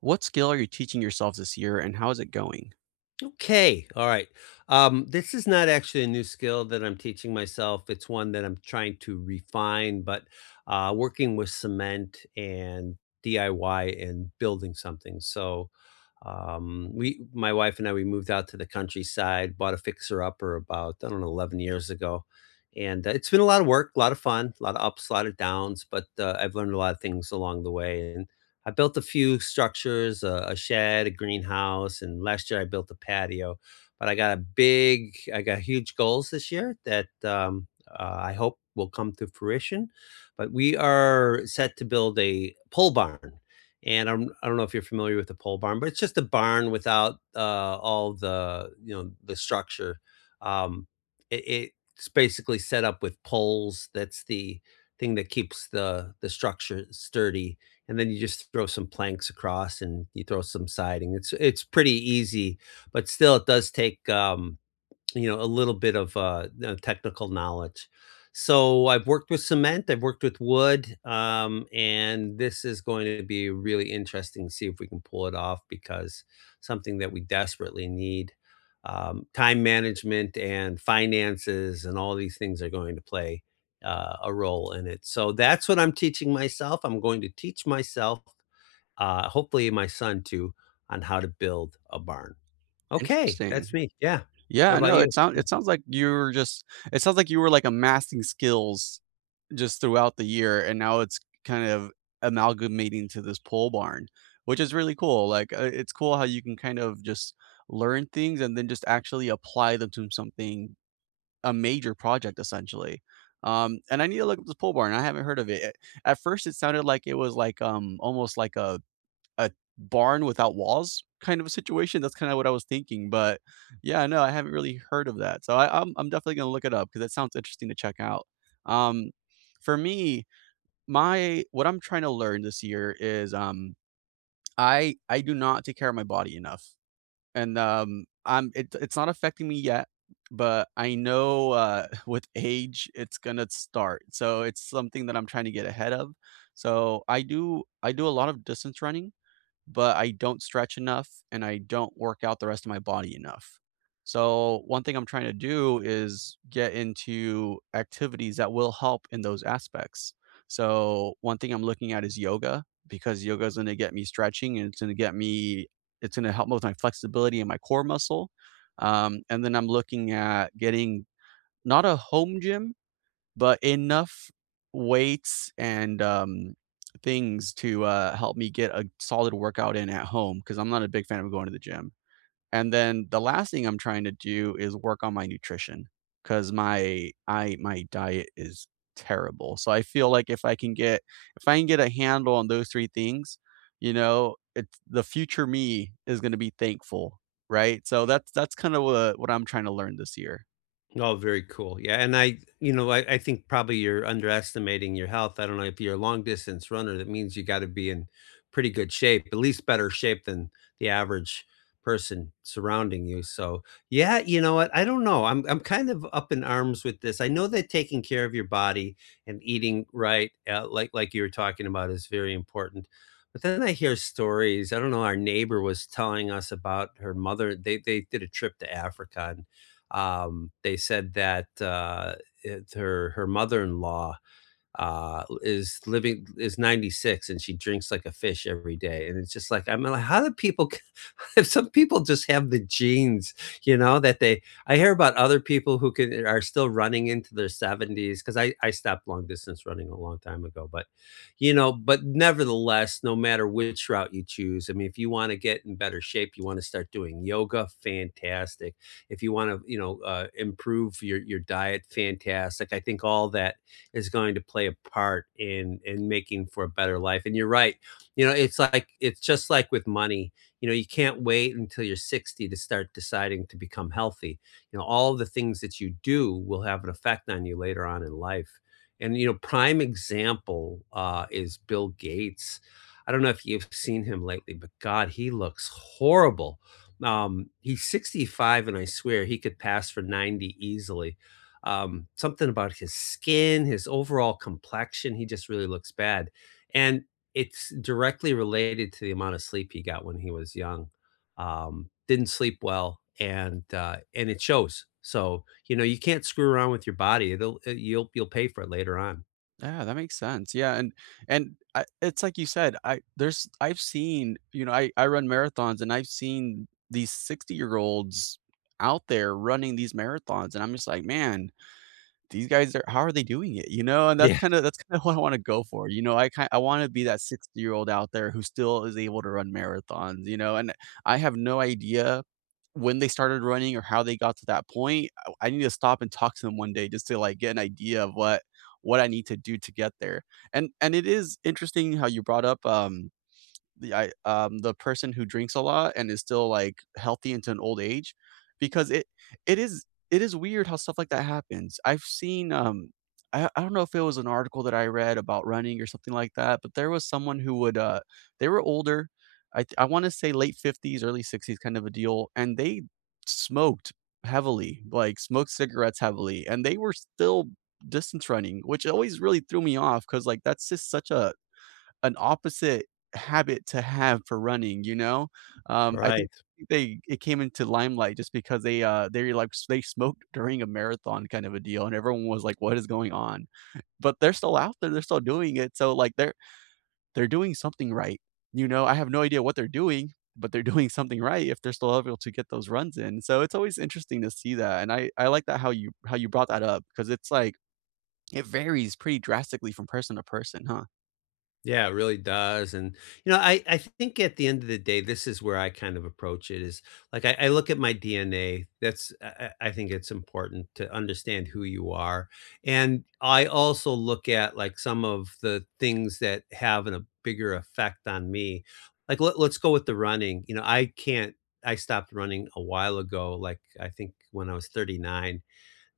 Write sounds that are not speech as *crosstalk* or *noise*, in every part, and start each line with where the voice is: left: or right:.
right: What skill are you teaching yourself this year, and how is it going?
left: Okay. All right. This is not actually a new skill that I'm teaching myself. It's one that I'm trying to refine, but working with cement and DIY and building something. So my wife and I, we moved out to the countryside, bought a fixer upper about, I don't know, 11 years ago. And it's been a lot of work, a lot of fun, a lot of ups, a lot of downs, but I've learned a lot of things along the way. I built a few structures, a shed, a greenhouse, and last year I built a patio. But I got huge goals this year that I hope will come to fruition. But we are set to build a pole barn. And I don't know if you're familiar with the pole barn, but it's just a barn without all the, you know, the structure. Um, it, it's basically set up with poles. That's the thing that keeps the structure sturdy, and then you just throw some planks across and you throw some siding. It's pretty easy, but still it does take, you know, a little bit of, technical knowledge. So I've worked with cement, I've worked with wood, and this is going to be really interesting to see if we can pull it off because something that we desperately need. Time management and finances and all these things are going to play a role in it. So that's what I'm teaching myself. I'm going to teach myself, hopefully my son too, on how to build a barn. Okay, that's
right: Interesting.
left: me. Yeah. What
right: Yeah,
left: about
right: no,
left: you?
right: it sounds like you're just it sounds like you were, like, amassing skills just throughout the year, and now it's kind of amalgamating to this pole barn, which is really cool, like, it's cool how you can kind of just learn things and then just actually apply them to something a major project, essentially. And I need to look up this pole barn, I haven't heard of it. At first, it sounded like it was like, almost like a barn without walls kind of a situation. That's kinda what I was thinking, but yeah, no, I haven't really heard of that. So I'm definitely gonna look it up because that sounds interesting to check out. Um, for me, my what I'm trying to learn this year is, I do not take care of my body enough, and, I'm it it's not affecting me yet, but I know, *laughs* with age, it's gonna start. So it's something that I'm trying to get ahead of. So I do a lot of distance running, but I don't stretch enough and I don't work out the rest of my body enough. So, one thing I'm trying to do is get into activities that will help in those aspects. So, one thing I'm looking at is yoga because yoga is going to get me stretching and it's going to get me, it's going to help with my flexibility and my core muscle. And then I'm looking at getting not a home gym, but enough weights and things to help me get a solid workout in at home because I'm not a big fan of going to the gym. And then the last thing I'm trying to do is work on my nutrition because my diet is terrible. So I feel like if I can get if I can get a handle on those three things, you know, it's the future me is going to be thankful, right? So that's kind of what I'm trying to learn this year.
left: Oh, very cool. Yeah, and I think probably you're underestimating your health. I don't know, if you're a long distance runner, that means you gotta be in pretty good shape, at least better shape than the average person surrounding you. So, yeah, you know what? I don't know. I'm kind of up in arms with this. I know that taking care of your body and eating right, like you were talking about is very important. But then I hear stories. I don't know, our neighbor was telling us about her mother. They did a trip to Africa. They said that her mother in law is 96 and she drinks like a fish every day, and it's just like I'm like, how do people *laughs* *laughs* some people just have the genes, you know, that they I hear about other people who can are still running into their 70s because I stopped long distance running a long time ago. But, you know, but nevertheless, no matter which route you choose, I mean, if you want to get in better shape, you want to start doing yoga, fantastic. If you want to, you know, improve your diet, fantastic. I think all that is going to play a part in making for a better life. And you're right. You know, it's like it's just like with money, you know, you can't wait until you're 60 to start deciding to become healthy. You know, all the things that you do will have an effect on you later on in life. And, you know, prime example is Bill Gates. I don't know if you've seen him lately, but God, he looks horrible. He's 65, and I swear he could pass for 90 easily. Something about his skin, his overall complexion, he just really looks bad. And it's directly related to the amount of sleep he got when he was young. Didn't sleep well, and it shows. So, you know, you can't screw around with your body. You'll pay for it later on.
right: Yeah, that makes sense. Yeah, and I it's like you said, I've seen, you know, I run marathons and I've seen these 60-year-olds out there running these marathons and I'm just like, "Man, these guys are how are they doing it, you know? And
left: Yeah,
right: that's kinda *laughs* what I wanna go for, you know? I wanna be that 60-year-old out there who still is able to run marathons, you know? And I have no idea when they started running or how they got to that point. I need to stop and talk to them one day just to, like, get an idea of what I need to do to get there. And it is interesting how you brought up, the I the person who drinks a lot and is still, like, healthy into an old age because it is it is weird how stuff like that happens. I've seen, I don't know if it was an article that I read about running or something like that, but there was someone who would, they were older. I wanna say late 50s, early 60s kind of a deal, and they smoked heavily, like, smoked cigarettes heavily, and they were still distance running, which always really threw me off because like, that's just such a an opposite habit to have for running, you know? I think
left: right.
right: they it came into limelight just because they, like, s they smoked during a marathon kind of a deal, and everyone was like, "What is going on?" But they're still out there, they're still doing it, so, like, they're doing something right, you know? I have no idea what they're doing, but they're *laughs* doing something right if they're still able to get those runs in, so it's always interesting to see that, and I like that how you brought that up because it's like, it varies pretty drastically from person to person, huh?
left: Yeah, it really does. And you know, I think at the end of the day, this is where I kind of approach it is like I look at my DNA. That's I think it's important to understand who you are. And I also look at like some of the things that have a bigger effect on me. Like let's go with the running. You know, I can't I stopped running a while ago, like I think when I was 39.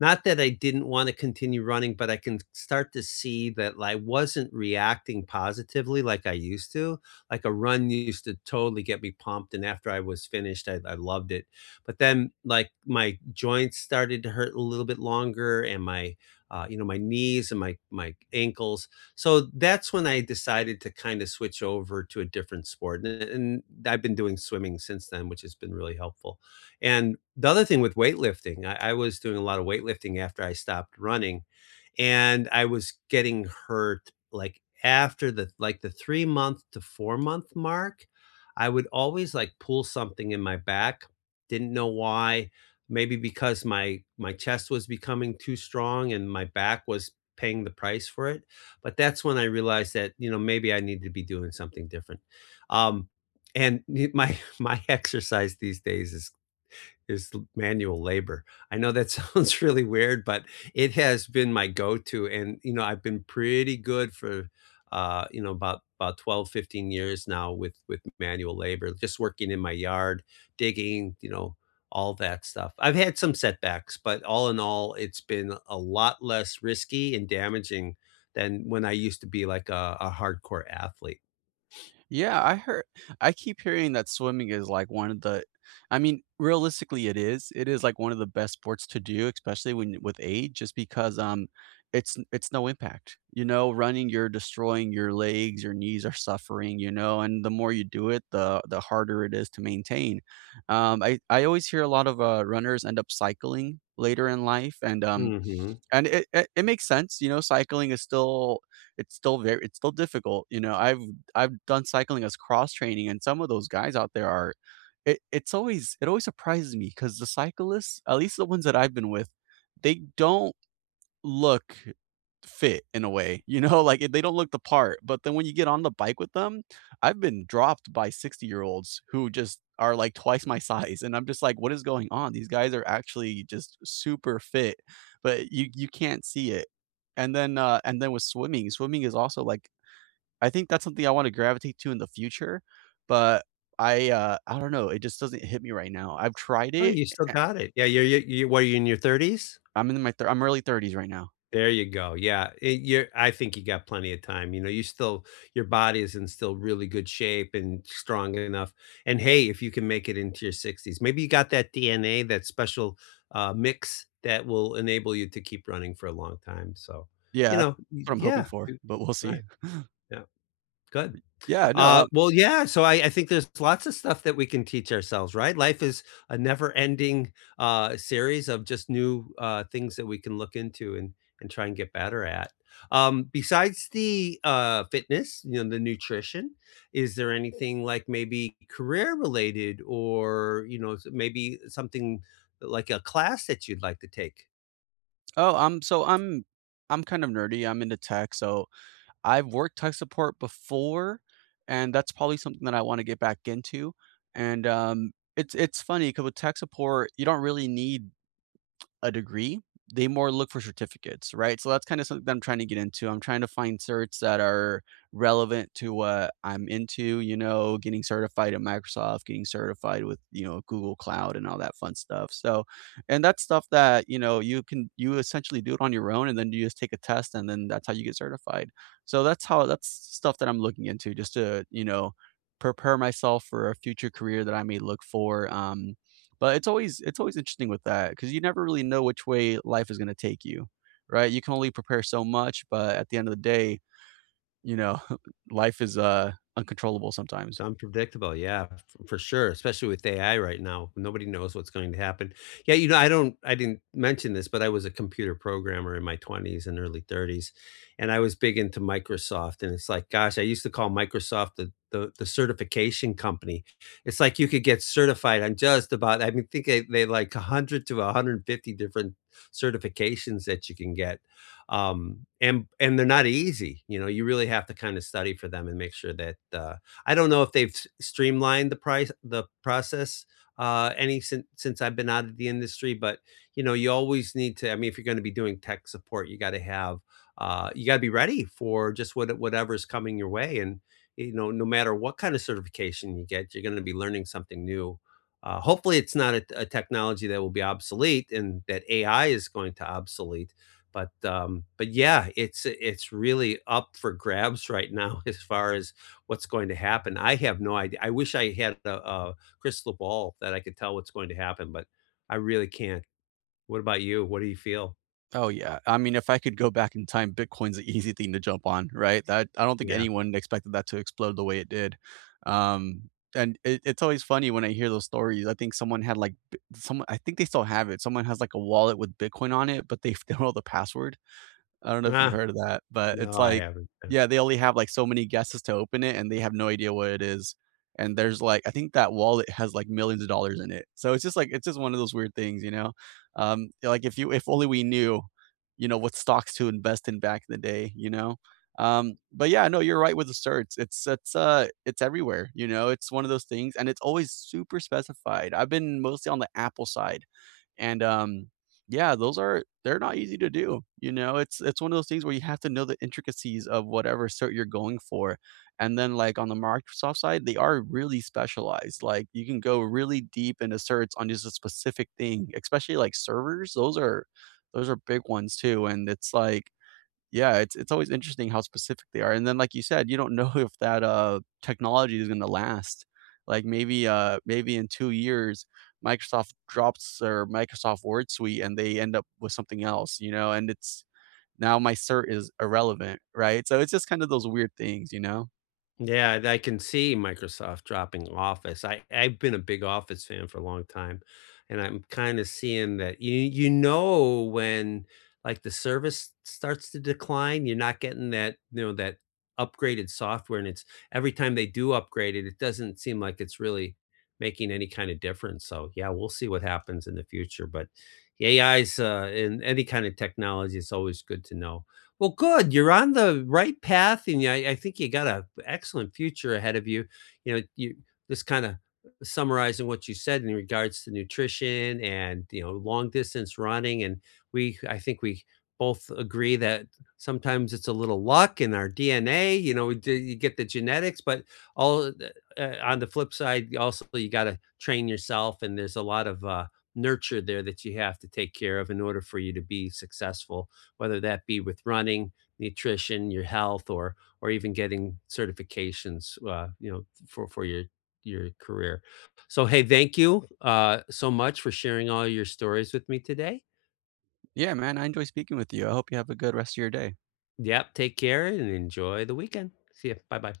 left: Not that I didn't wanna continue running, but I can start to see that I wasn't reacting positively like I used to. Like, a run used to totally get me pumped, and after I was finished, I loved it. But then, like, my joints started to hurt a little bit longer and my, you know, my knees and my ankles. So, that's when I decided to kinda switch over to a different sport, and I've been doing swimming since then, which has been really helpful. And the other thing with weightlifting, I was doing a lot of weightlifting after I stopped running, and I was getting hurt, like, after the 3 month to 4 month mark, I would always, like, pull something in my back, didn't know why, maybe because my chest was becoming too strong and my back was paying the price for it, but that's when I realized that, you know, maybe I need to be doing something different. Um, and y My *laughs* my exercise these days is l manual labor. I know that *laughs* sounds really weird, but it has been my go-to, and, you know, I've been pretty good for, you know, about 12, 15 years now with manual labor, just working in my yard, digging, you know, all that stuff. I've had some setbacks, but all in all, it's been a lot less risky and damaging than when I used to be like a hardcore athlete.
right: Yeah, I heard I keep hearing that swimming is like one of the I mean, realistically it is. It is like one of the best sports to do, especially when with age, just because it's no impact. You know, running you're destroying your legs, your knees are suffering, you know, and the more you do it, the harder it is to maintain. I always hear a lot of runners end up cycling later in life,
left: Mhm.
right: and it makes sense, you know, cycling is still it's still very it's still difficult, you know, I've done cycling as cross training and some of those guys out there are it's always it always surprises me because the cyclists, at least the ones that I've been with, they don't look fit in a way, you know, *laughs* like they don't look the part, but then when you get on the bike with them, I've been dropped by 60-year-olds who just are like twice my *laughs* size, and I'm just like, "What is going on?" These guys are actually just super fit, but you can't see it. And then with swimming, swimming is also like I think that's something I wanna gravitate to in the future, but I don't know, it just doesn't hit me right now. I've tried
left: Oh,
right: it,
left: you still
right: eh
left: got it. Yeah, you what, are you in your 30s?
right: I'm in my thir I'm early 30s right now.
left: There you go. Yeah, you're I think you got plenty of time. You know, you still your body is in still really good shape and strong enough. And hey, if you can make it into your 60s, maybe you got that DNA, that special mix that will enable you to keep running for a long time. So,
right: Yeah,
left: you
right: that's
left: know,
right: what I'm hoping for, but we'll see.
left: right. Yeah, good.
right: Yeah, no,
left: Well, yeah. So I think there's lots of stuff that we can teach ourselves, right? Life is a never-ending series of just new things that we can look into and try and get better at. Besides the fitness, you know, the nutrition, is there anything like maybe career-related or you know maybe something like a class that you'd like to take?
right: Oh, I'm kind of nerdy, I'm into tech, so I've worked tech support before, and that's probably something that I wanna get back into, and, it's funny because with tech support, you don't really need a degree, they more look for certificates, right? So that's kind of something that I'm trying to get into. I'm trying to find certs that are relevant to what I'm into, you know, getting certified at Microsoft, getting certified with, you know, Google Cloud and all that fun stuff. So, and that's stuff that, you know, you can, you essentially do it on your own and then you just take a test and then that's how you get certified. So that's how, that's stuff that I'm looking into just to, you know, prepare myself for a future career that I may look for. But it's always interesting with that because you never really know which way life is going to take you, right? You can only prepare so much, but at the end of the day, you know, *laughs* life is uncontrollable sometimes.
left: Unpredictable, yeah, f for sure, especially with AI right now. Nobody knows what's going to happen. Yeah, you know, I didn't mention this, but I was a computer programmer in my 20s and early 30s, and I was big into Microsoft, and it's like, gosh, I used to call Microsoft the certification company. It's like you could get certified on just about I mean, think they like 100 to 150 different certifications that you can get, and they're not easy, you know, you really have to kinda study for them and make sure that, I don't know if they've streamlined the price, the process, any since I've been out of the industry. But you know, you always need to. I mean, if you're going to be doing tech support, you got to have, you got to be ready for just whatever's coming your way, and you know, no matter what kind of certification you get, you're going to be learning something new. Hopefully, it's not a technology that will be obsolete and that AI is going to obsolete. But yeah, it's really up for grabs right now *laughs* as far as what's going to happen. I have no idea. I wish I had a crystal ball that I could tell what's going to happen, but I really can't. What about you? What do you feel?
right: Oh yeah. I mean, if I could go back in time, Bitcoin's the easy thing to jump on, right? That I don't think
left: Yeah.
right: anyone expected that to explode the way it did. Um, and it's always funny when I hear those stories. I think someone had someone. I think they still have it. Someone has like a wallet with Bitcoin on it, but they *laughs* don't know the password. I don't know if you've
left: Ah,
right: heard of that, but it's
left: no, I
right: like
left: haven't.
right: yeah, they only have, like, so many guesses to open it, and they have no idea what it is, and there's, like I think that wallet has, like, millions of dollars in it. So it's just, like it's just one of those weird things, you know? Like, if you if only we knew, you know, what stocks to invest in back in the day, you know? But yeah, no, you're right with the certs. It's everywhere, you know? It's one of those things, and it's always super specified. I've been mostly on the Apple side. And, yeah, those are they're not easy to do, you know? It's one of those things where you have to know the intricacies of whatever cert you're going for, and then, like, on the Microsoft side, they are really specialized, like, you can go really deep into certs on just a specific thing, especially, like, servers, those are big ones too, and it's like yeah, it's always interesting how specific they are, and then, like you said, you don't know *laughs* if that, technology is gonna last. Like, maybe, maybe in 2 years, Microsoft drops their Microsoft Word suite, and they end up with something else, you know, and it's now my cert is irrelevant, right? So, it's just kind of those weird things, you know?
left: Yeah, I can see Microsoft dropping Office. I've been a big Office fan for a long time, and I'm kinda seeing that you know when, like, the service starts to decline, you're not getting that, you know, that upgraded software, and it's every time they do upgrade it, it doesn't seem like it's really making any kind of difference, so, yeah, we'll see what happens in the future, but AI's, in any kind of technology, it's always good to know. Well, good. You're on the right path, and yeah, I think you got an excellent future ahead of you. You know, you just kind of summarizing what you said in regards to nutrition and you know long distance running, and we I think we both agree that sometimes it's a little luck in our DNA. You know, you get the genetics, but all of the- on the flip side, also you got to train yourself, and there's a lot of nurture there that you have to take care of in order for you to be successful whether that be with running, nutrition, your health, or even getting certifications, you know, for your career. So hey, thank you so much for sharing all your stories with me today.
right: Yeah, man, I enjoy speaking with you. I hope you have a good rest of your day.
left: Yep, take care and enjoy the weekend. See ya. Bye bye.